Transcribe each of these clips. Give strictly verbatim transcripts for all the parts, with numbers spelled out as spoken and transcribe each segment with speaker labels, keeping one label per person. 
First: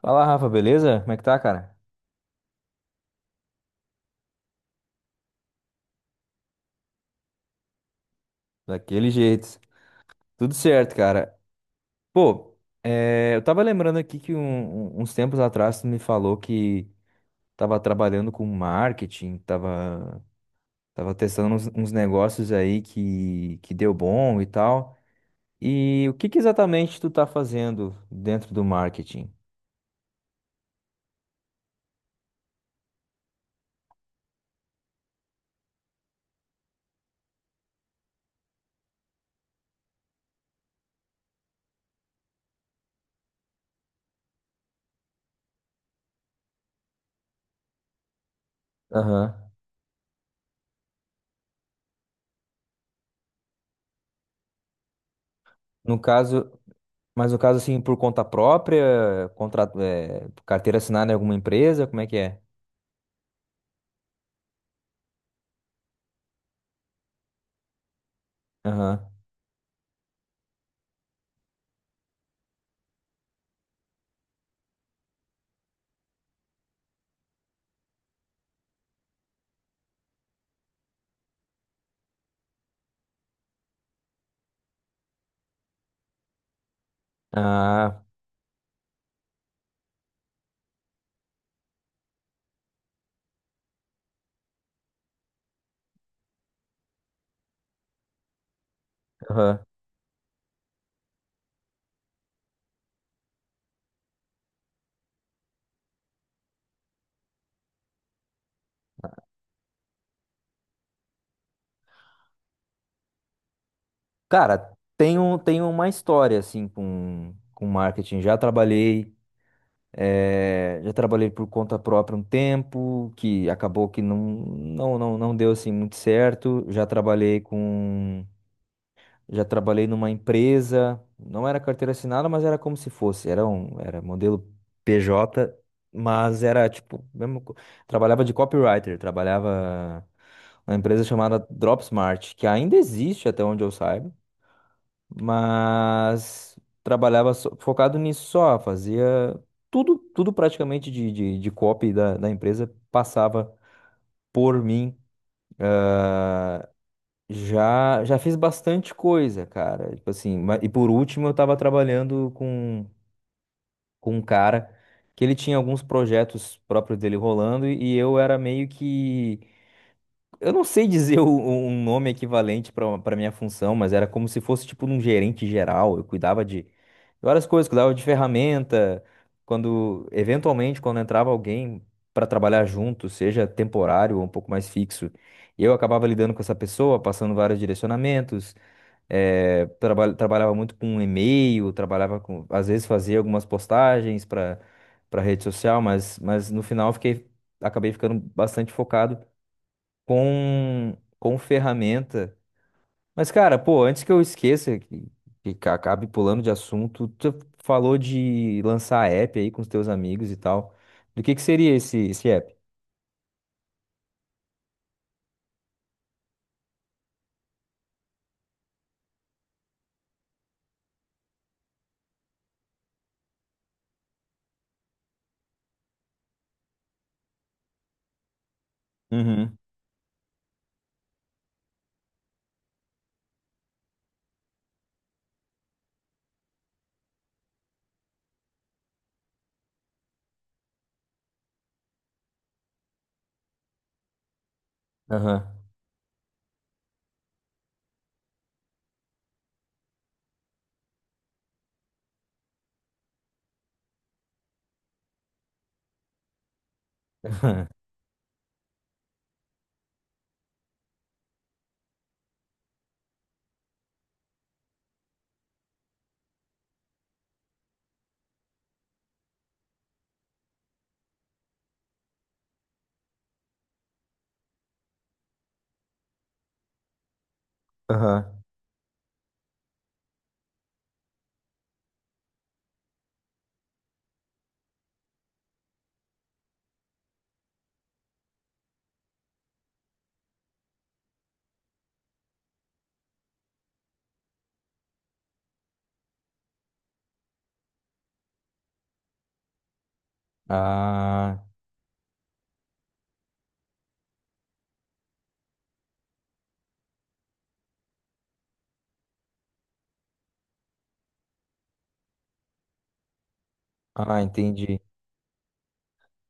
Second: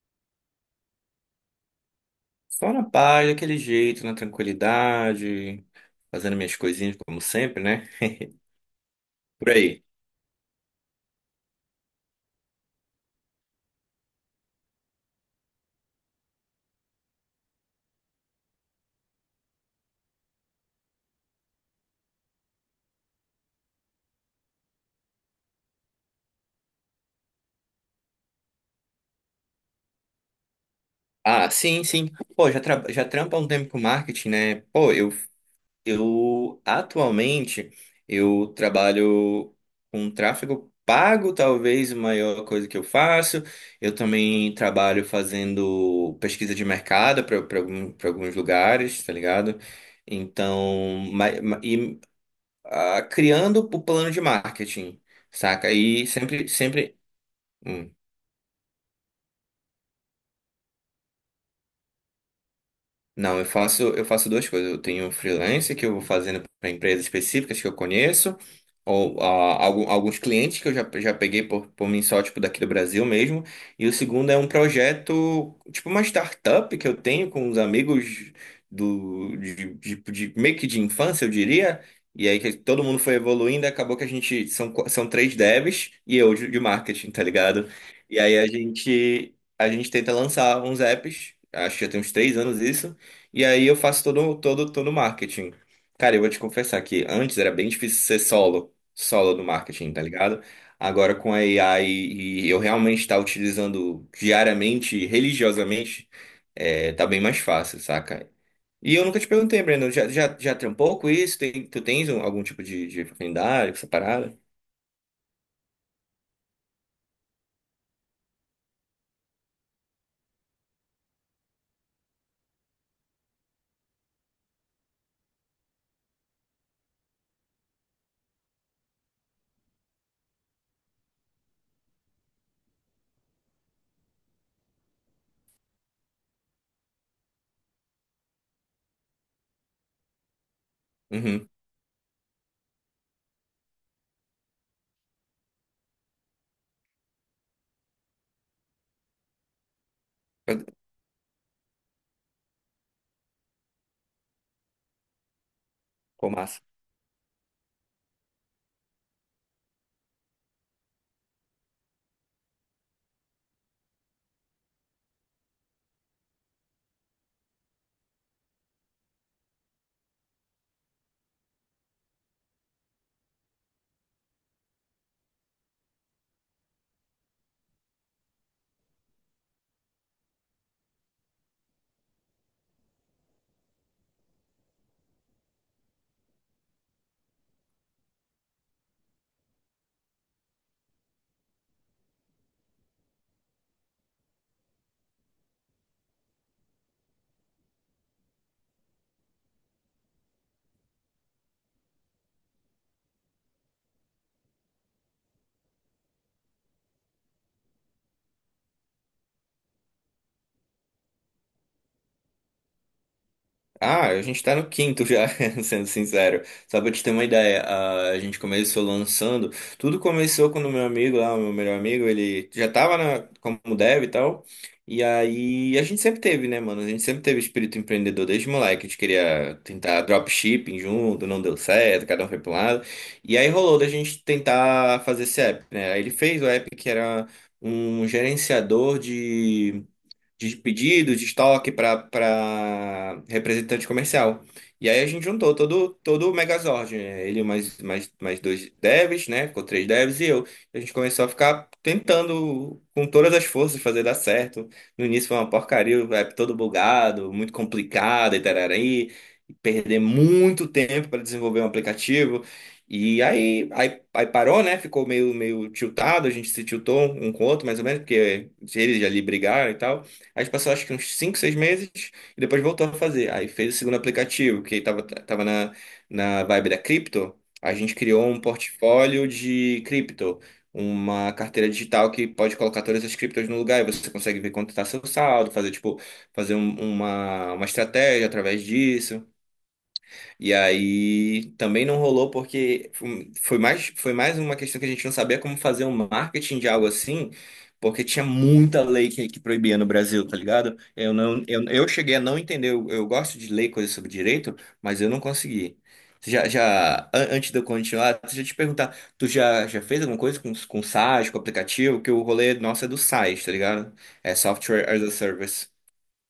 Speaker 1: Fala, Rafa, beleza? Como é que tá, cara?
Speaker 2: Só na paz, daquele jeito, na tranquilidade, fazendo minhas coisinhas como sempre, né?
Speaker 1: Daquele
Speaker 2: Por
Speaker 1: jeito.
Speaker 2: aí.
Speaker 1: Tudo certo, cara. Pô, é, eu tava lembrando aqui que um- um- uns tempos atrás tu me falou que tava trabalhando com marketing, tava, tava testando uns, uns negócios aí que, que deu bom e tal. E o que que exatamente tu tá fazendo dentro do marketing?
Speaker 2: Ah, sim, sim. Pô, já, tra já trampo há um tempo com marketing, né? Pô, eu, eu atualmente eu trabalho com tráfego pago, talvez a maior coisa que eu faço. Eu também trabalho fazendo pesquisa de mercado para alguns lugares, tá
Speaker 1: Aham.
Speaker 2: ligado? Então, ma- ma- e ah, criando o plano de marketing, saca?
Speaker 1: No
Speaker 2: E sempre,
Speaker 1: caso,
Speaker 2: sempre.
Speaker 1: mas no caso assim,
Speaker 2: hum.
Speaker 1: por conta própria, contrato, é, carteira assinada em alguma empresa, como é que é?
Speaker 2: Não, eu faço, eu faço duas coisas. Eu tenho freelance que eu vou fazendo para empresas específicas que eu conheço,
Speaker 1: Aham.
Speaker 2: ou ah, algu- alguns clientes que eu já, já peguei por, por mim só, tipo, daqui do Brasil mesmo. E o segundo é um projeto, tipo uma startup que eu tenho com uns amigos do, de, de, de- meio que de infância, eu diria. E aí que todo mundo foi evoluindo, e acabou que a gente são, qu- são três devs e eu de de marketing, tá ligado?
Speaker 1: Ah,
Speaker 2: E aí a gente, a gente tenta lançar uns apps, acho que já tem uns três anos isso. E aí eu faço todo, todo, todo o marketing. Cara, eu vou te confessar que antes era bem difícil ser solo, solo no
Speaker 1: aham.
Speaker 2: marketing, tá ligado? Agora com a AI e eu realmente estar utilizando diariamente, religiosamente, é, tá bem mais fácil, saca? E eu nunca te perguntei, Breno, já, já, já trampou com isso? Tem, tu tens um- algum tipo de, de afinidade com essa parada?
Speaker 1: Cara, tem um, tem uma história assim com, com marketing. Já trabalhei, eh, já trabalhei por conta própria um tempo, que acabou que não, não, não, não deu assim muito certo. Já trabalhei com, já trabalhei numa empresa, não era carteira assinada, mas era como se fosse, era um, era modelo P J, mas era tipo, mesmo, co- trabalhava de copywriter, trabalhava uma empresa chamada
Speaker 2: Uhum.
Speaker 1: Dropsmart, que ainda existe até onde eu saiba, mas trabalhava só- focado nisso só, fazia tudo, tudo praticamente de, de, de copy da, da empresa passava por mim.
Speaker 2: Pô, massa.
Speaker 1: Já, já fiz bastante coisa, cara. Tipo assim, ma- e por último eu tava trabalhando com, com um cara que ele tinha alguns projetos próprios dele rolando e eu era meio que. Eu não sei dizer o- um nome equivalente para para minha função, mas era como se fosse tipo um gerente geral. Eu cuidava de várias coisas, cuidava de ferramenta. Quando, eventualmente, quando entrava alguém para trabalhar junto, seja temporário ou um pouco mais fixo, eu acabava lidando com essa pessoa, passando vários direcionamentos. Eh, traba- trabalhava muito com e-mail, trabalhava com, às vezes fazia algumas postagens para para rede social, mas, mas no final eu fiquei, acabei ficando bastante focado com, com ferramenta. Mas, cara, pô, antes que eu esqueça, que, que ca- acabe pulando de assunto, tu falou de lançar app aí com os teus amigos e tal. Do que que seria esse, esse app?
Speaker 2: Ah, a gente tá no quinto já, sendo sincero. Só pra te ter uma ideia, a a gente começou lançando. Tudo começou quando o meu amigo lá, o meu melhor amigo, ele já tava na, como dev e tal. E aí a gente sempre teve, né, mano? A gente sempre teve espírito empreendedor desde moleque. A gente queria
Speaker 1: Uhum.
Speaker 2: tentar dropshipping junto, não deu certo, cada um foi pra um lado. E aí rolou da gente tentar fazer esse app, né? Aí ele fez o app que era um gerenciador de de pedido, de estoque para representante comercial. E aí a gente juntou
Speaker 1: Aham.
Speaker 2: todo, todo o Megazord, né? Ele mais, mais, mais dois devs, né? Ficou três devs e eu. A gente começou a ficar tentando com todas as forças fazer dar certo. No início foi uma porcaria, o app todo bugado, muito
Speaker 1: Aham.
Speaker 2: complicado e tarari. e Perder muito tempo para desenvolver um aplicativo. E aí, aí, aí parou, né? Ficou meio, meio tiltado, a gente se tiltou um com o outro, mais ou menos, porque eles ali brigaram e tal. Aí a gente passou acho que uns cinco seis meses e depois voltou a fazer. Aí fez o segundo aplicativo, que tava, tava na, na vibe da cripto. A gente criou um portfólio de cripto, uma carteira digital que pode colocar todas as criptos no lugar e você consegue ver quanto está seu saldo, fazer tipo, fazer um- uma, uma estratégia através disso. E aí também não rolou porque foi foi mais, foi mais uma questão que a gente não sabia como fazer um marketing de algo assim, porque tinha muita lei que, que proibia no Brasil, tá ligado? Eu não,
Speaker 1: Ah,
Speaker 2: eu, eu cheguei a não entender, eu, eu gosto de ler coisas sobre direito, mas eu não consegui. Já, já, an- antes de eu continuar, deixa eu te perguntar, tu já, já fez alguma coisa com, com SaaS, com aplicativo? Que o rolê nosso é do SaaS, tá ligado?
Speaker 1: ah,
Speaker 2: É
Speaker 1: entendi.
Speaker 2: Software as a Service.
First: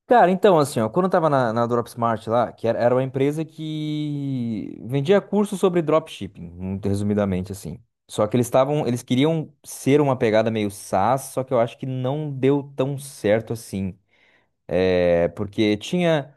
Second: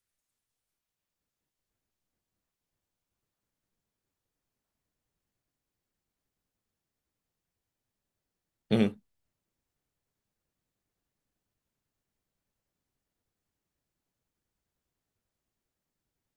Speaker 1: Cara, então, assim, ó, quando eu tava na, na Dropsmart lá, que era, era uma empresa que vendia cursos sobre dropshipping, muito resumidamente, assim. Só que eles estavam,
Speaker 2: Uhum.
Speaker 1: eles queriam ser uma pegada meio SaaS, só que eu acho que não deu tão certo assim. É, porque tinha.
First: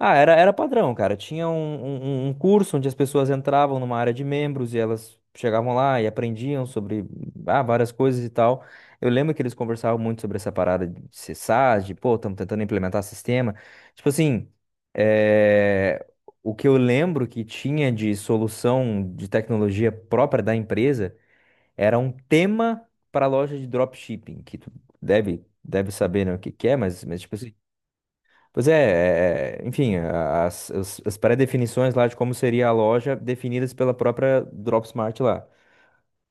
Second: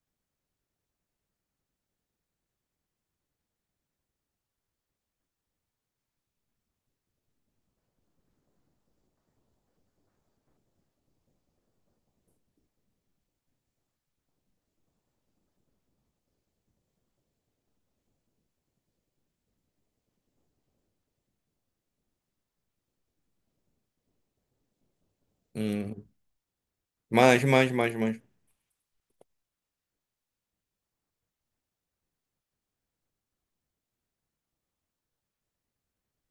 Speaker 1: Ah, era, era padrão, cara. Tinha um, um, um um curso onde as pessoas entravam numa área de membros e elas chegavam lá e aprendiam sobre ah, várias coisas e tal. Eu lembro que eles conversavam muito sobre essa parada de ser SaaS, de pô, estamos tentando implementar sistema. Tipo assim, eh, o que eu lembro que tinha de solução de tecnologia própria da empresa era um tema para a loja de dropshipping, que tu deve, deve
Speaker 2: Uhum.
Speaker 1: saber, né, o que que é, mas, mas tipo
Speaker 2: Manjo,
Speaker 1: assim.
Speaker 2: manjo, manjo, manjo.
Speaker 1: Pois é, é, é, enfim, a- as, as pré-definições lá de como seria a loja definidas pela própria Dropsmart lá.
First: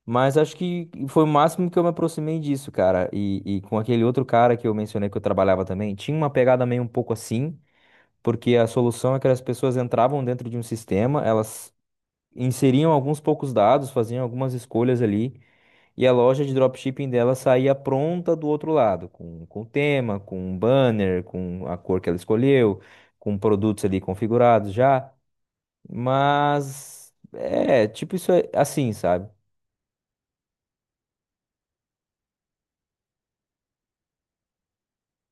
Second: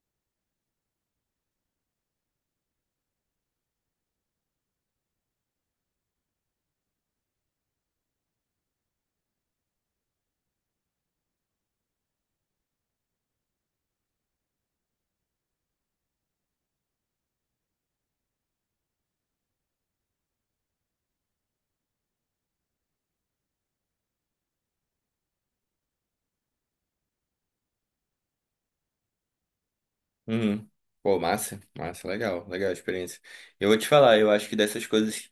Speaker 1: Mas acho que foi o máximo que eu me aproximei disso, cara. E, e com aquele outro cara que eu mencionei que eu trabalhava também, tinha uma pegada meio um pouco assim, porque a solução é que as pessoas entravam dentro de um sistema, elas inseriam alguns poucos dados, faziam algumas escolhas ali. E a loja de dropshipping dela saía pronta do outro lado, com, com o tema, com o banner, com a cor que ela escolheu, com produtos ali configurados já. Mas é, tipo isso é assim, sabe?
Speaker 2: Uhum. Pô, massa, massa, legal, legal a experiência. Eu vou te falar, eu acho que dessas coisas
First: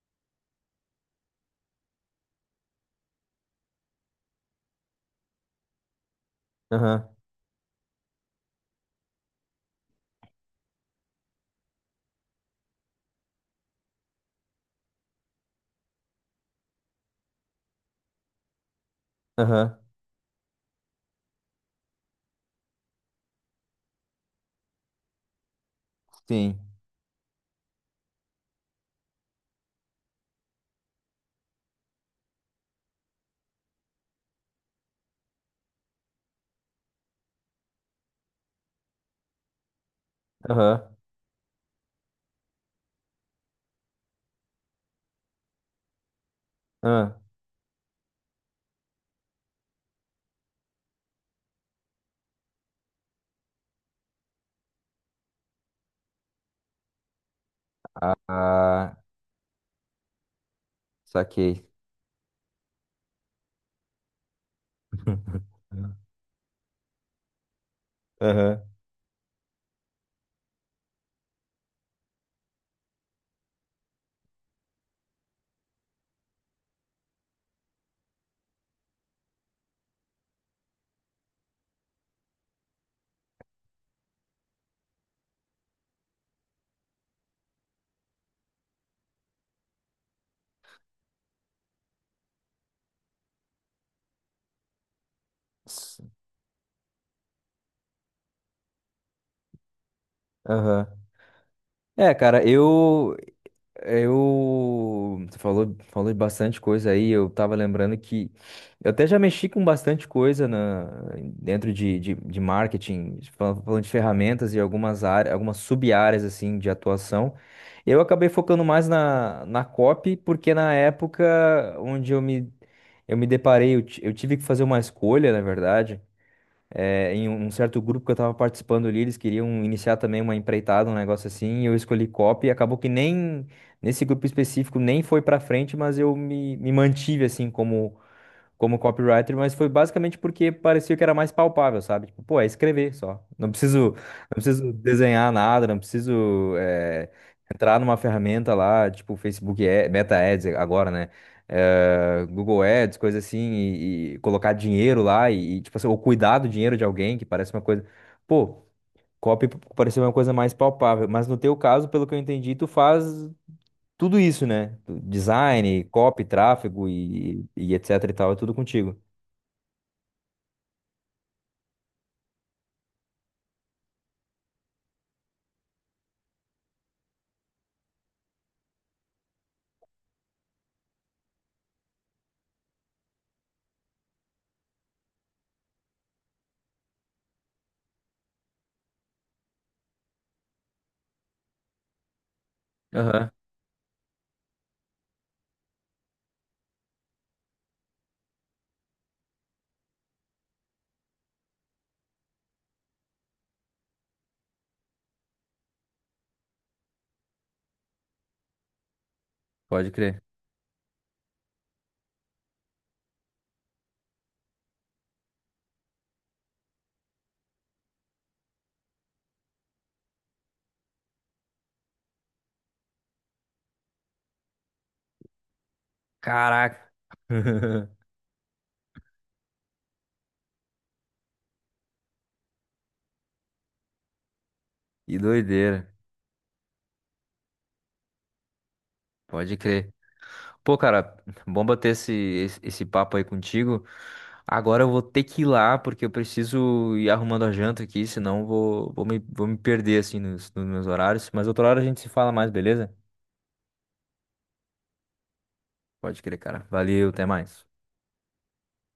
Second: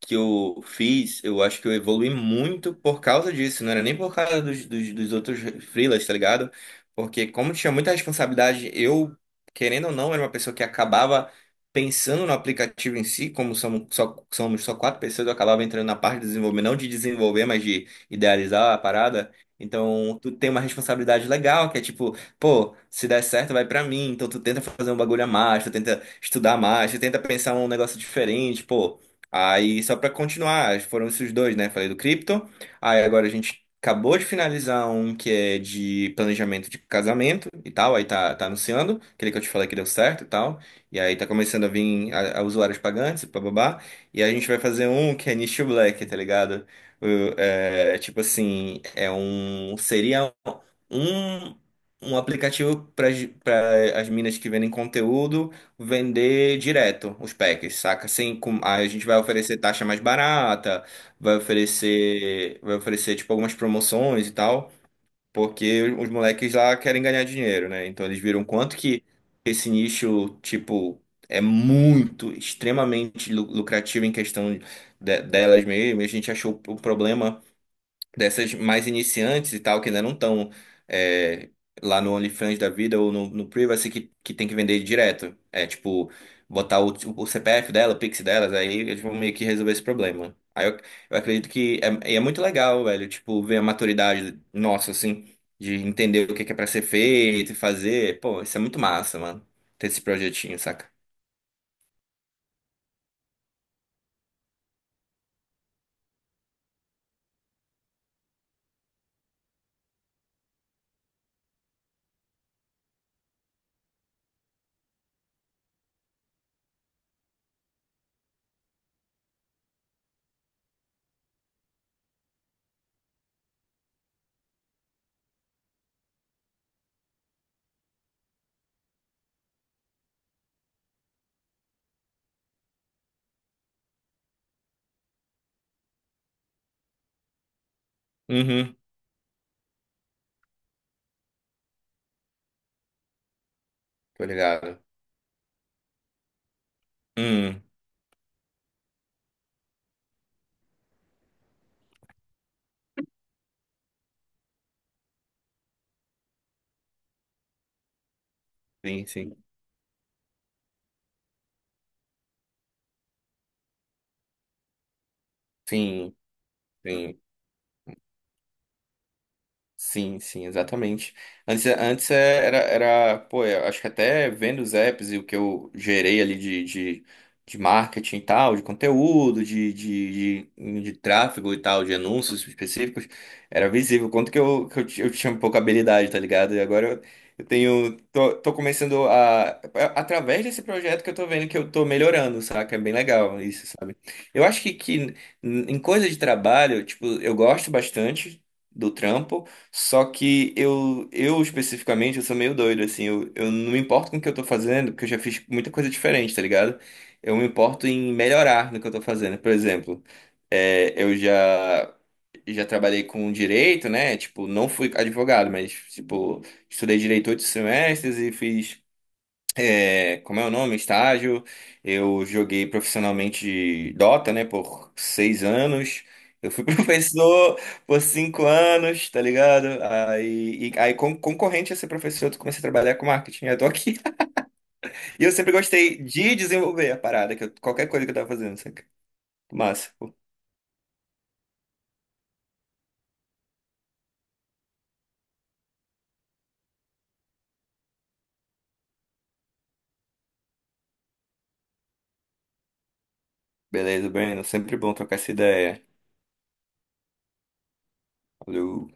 Speaker 2: que eu fiz, eu acho que eu evolui muito por causa disso. Não era nem por causa dos, dos, dos outros freelas, tá ligado?
Speaker 1: Aham,
Speaker 2: Porque como tinha muita responsabilidade, eu, querendo ou não, era uma pessoa que acabava pensando no aplicativo em si, como somos só, somos só quatro pessoas, eu acabava entrando na parte de desenvolver, não de desenvolver, mas de idealizar a parada.
Speaker 1: aham,
Speaker 2: Então, tu tem uma responsabilidade legal, que é tipo, pô, se der certo, vai pra mim. Então, tu tenta fazer um bagulho a mais, tu tenta
Speaker 1: sim.
Speaker 2: estudar mais, tu tenta pensar um negócio diferente, pô. Aí, só para continuar, foram esses dois, né? Falei do cripto. Aí, agora a gente acabou de finalizar um que é de planejamento de casamento e tal. Aí tá, tá anunciando, aquele que eu te falei que deu certo e tal.
Speaker 1: Aham,
Speaker 2: E aí tá começando a vir a, a usuários pagantes, bababá. E aí a gente vai fazer um que é nicho black, tá ligado? O-
Speaker 1: aham.
Speaker 2: É, tipo assim, é um. Seria um, um aplicativo para as minas que vendem conteúdo vender direto os packs, saca? Assim, com, aí a
Speaker 1: Ah,
Speaker 2: gente vai oferecer taxa mais barata, vai
Speaker 1: saquei.
Speaker 2: oferecer, vai oferecer tipo algumas promoções e tal, porque os moleques lá querem ganhar dinheiro, né? Então eles viram
Speaker 1: Aham.
Speaker 2: quanto que esse nicho, tipo, é muito, extremamente lu- lucrativo em questão de- delas mesmo, e a gente achou o problema dessas mais iniciantes e tal, que ainda não estão é, lá no OnlyFans da vida ou no, no Privacy, que, que tem que vender direto. É tipo, botar o, o C P F dela, o Pix delas, aí eles vão meio que resolver esse problema. Aí eu, eu acredito que é, e é muito legal, velho, tipo, ver a maturidade nossa, assim, de
Speaker 1: s-
Speaker 2: entender o que é que é pra ser feito e fazer. Pô, isso é muito massa, mano, ter esse projetinho,
Speaker 1: Aham.
Speaker 2: saca?
Speaker 1: É, cara, eu eu você falou, falou de bastante coisa aí. Eu tava lembrando que eu até já mexi com bastante coisa na, dentro de, de, de marketing, fal- falando de ferramentas e algumas áreas, algumas sub-áreas assim de atuação. Eu acabei focando mais na, na copy, porque na época onde eu me, eu me deparei, eu, ti- eu tive que fazer uma escolha, na verdade é, em um um certo grupo que eu estava participando ali, eles queriam iniciar também uma empreitada, um negócio assim, e eu escolhi copy, e acabou que nem nesse grupo específico nem foi para frente, mas eu me, me mantive assim como
Speaker 2: Uhum,
Speaker 1: como copywriter, mas foi basicamente porque parecia que era mais palpável, sabe? Tipo, pô, é escrever só. Não preciso,
Speaker 2: tô
Speaker 1: não preciso
Speaker 2: ligado.
Speaker 1: desenhar nada, não preciso eh,
Speaker 2: Hum,
Speaker 1: entrar numa ferramenta lá, tipo Facebook Ad- Meta Ads agora, né? Eh, Google Ads, coisa assim, e, e colocar dinheiro lá e, e, tipo assim, ou cuidar do dinheiro de alguém, que parece uma coisa. Pô,
Speaker 2: sim, sim.
Speaker 1: copy pareceu uma coisa mais palpável, mas no teu caso, pelo que eu entendi, tu faz tudo isso, né? Design,
Speaker 2: Sim,
Speaker 1: copy, tráfego
Speaker 2: sim.
Speaker 1: e, e etc e tal, é tudo contigo.
Speaker 2: Sim, sim, exatamente. Antes, antes é- era, era, pô, é, eu acho que até vendo os apps e o que eu gerei ali de, de, de marketing e tal, de conteúdo, de, de, de, de tráfego e tal, de anúncios específicos, era visível o quanto que eu, que eu, ti- eu tinha pouca habilidade, tá ligado? E agora eu, eu tenho, tô, tô começando a, é, através desse projeto que eu tô vendo que eu tô melhorando, saca? É bem
Speaker 1: Aham,
Speaker 2: legal isso, sabe? Eu acho que, que em em coisa de trabalho, tipo, eu gosto bastante do trampo, só que eu, eu especificamente, eu sou meio doido, assim, eu, eu não me importo com o que eu tô fazendo, porque eu já fiz muita coisa diferente, tá ligado? Eu me importo em melhorar no que eu tô fazendo. Por
Speaker 1: pode
Speaker 2: exemplo,
Speaker 1: crer.
Speaker 2: é, eu já, já trabalhei com direito, né? Tipo, não fui advogado, mas, tipo, estudei direito oito semestres e fiz é, como é o nome? Estágio. Eu joguei profissionalmente Dota, né, por seis anos. Eu fui
Speaker 1: Caraca.
Speaker 2: professor por cinco anos, tá ligado? Aí, e- aí con- concorrente a ser professor, eu comecei a trabalhar com marketing. Eu tô aqui.
Speaker 1: Que
Speaker 2: E eu sempre
Speaker 1: doideira.
Speaker 2: gostei de desenvolver a parada, que eu- qualquer coisa que eu tava fazendo, saca?
Speaker 1: Pode
Speaker 2: Massa.
Speaker 1: crer.
Speaker 2: Pô,
Speaker 1: Pô, cara, bom bater esse, esse, esse papo aí contigo. Agora eu vou ter que ir lá, porque eu preciso ir arrumando a janta aqui, senão eu vou, vou me, vou me perder, assim, nos, nos meus horários. Mas outra hora a gente se fala mais, beleza?
Speaker 2: beleza, Breno. Sempre bom trocar essa ideia.
Speaker 1: Pode crer, cara. Valeu, até mais.
Speaker 2: Valeu.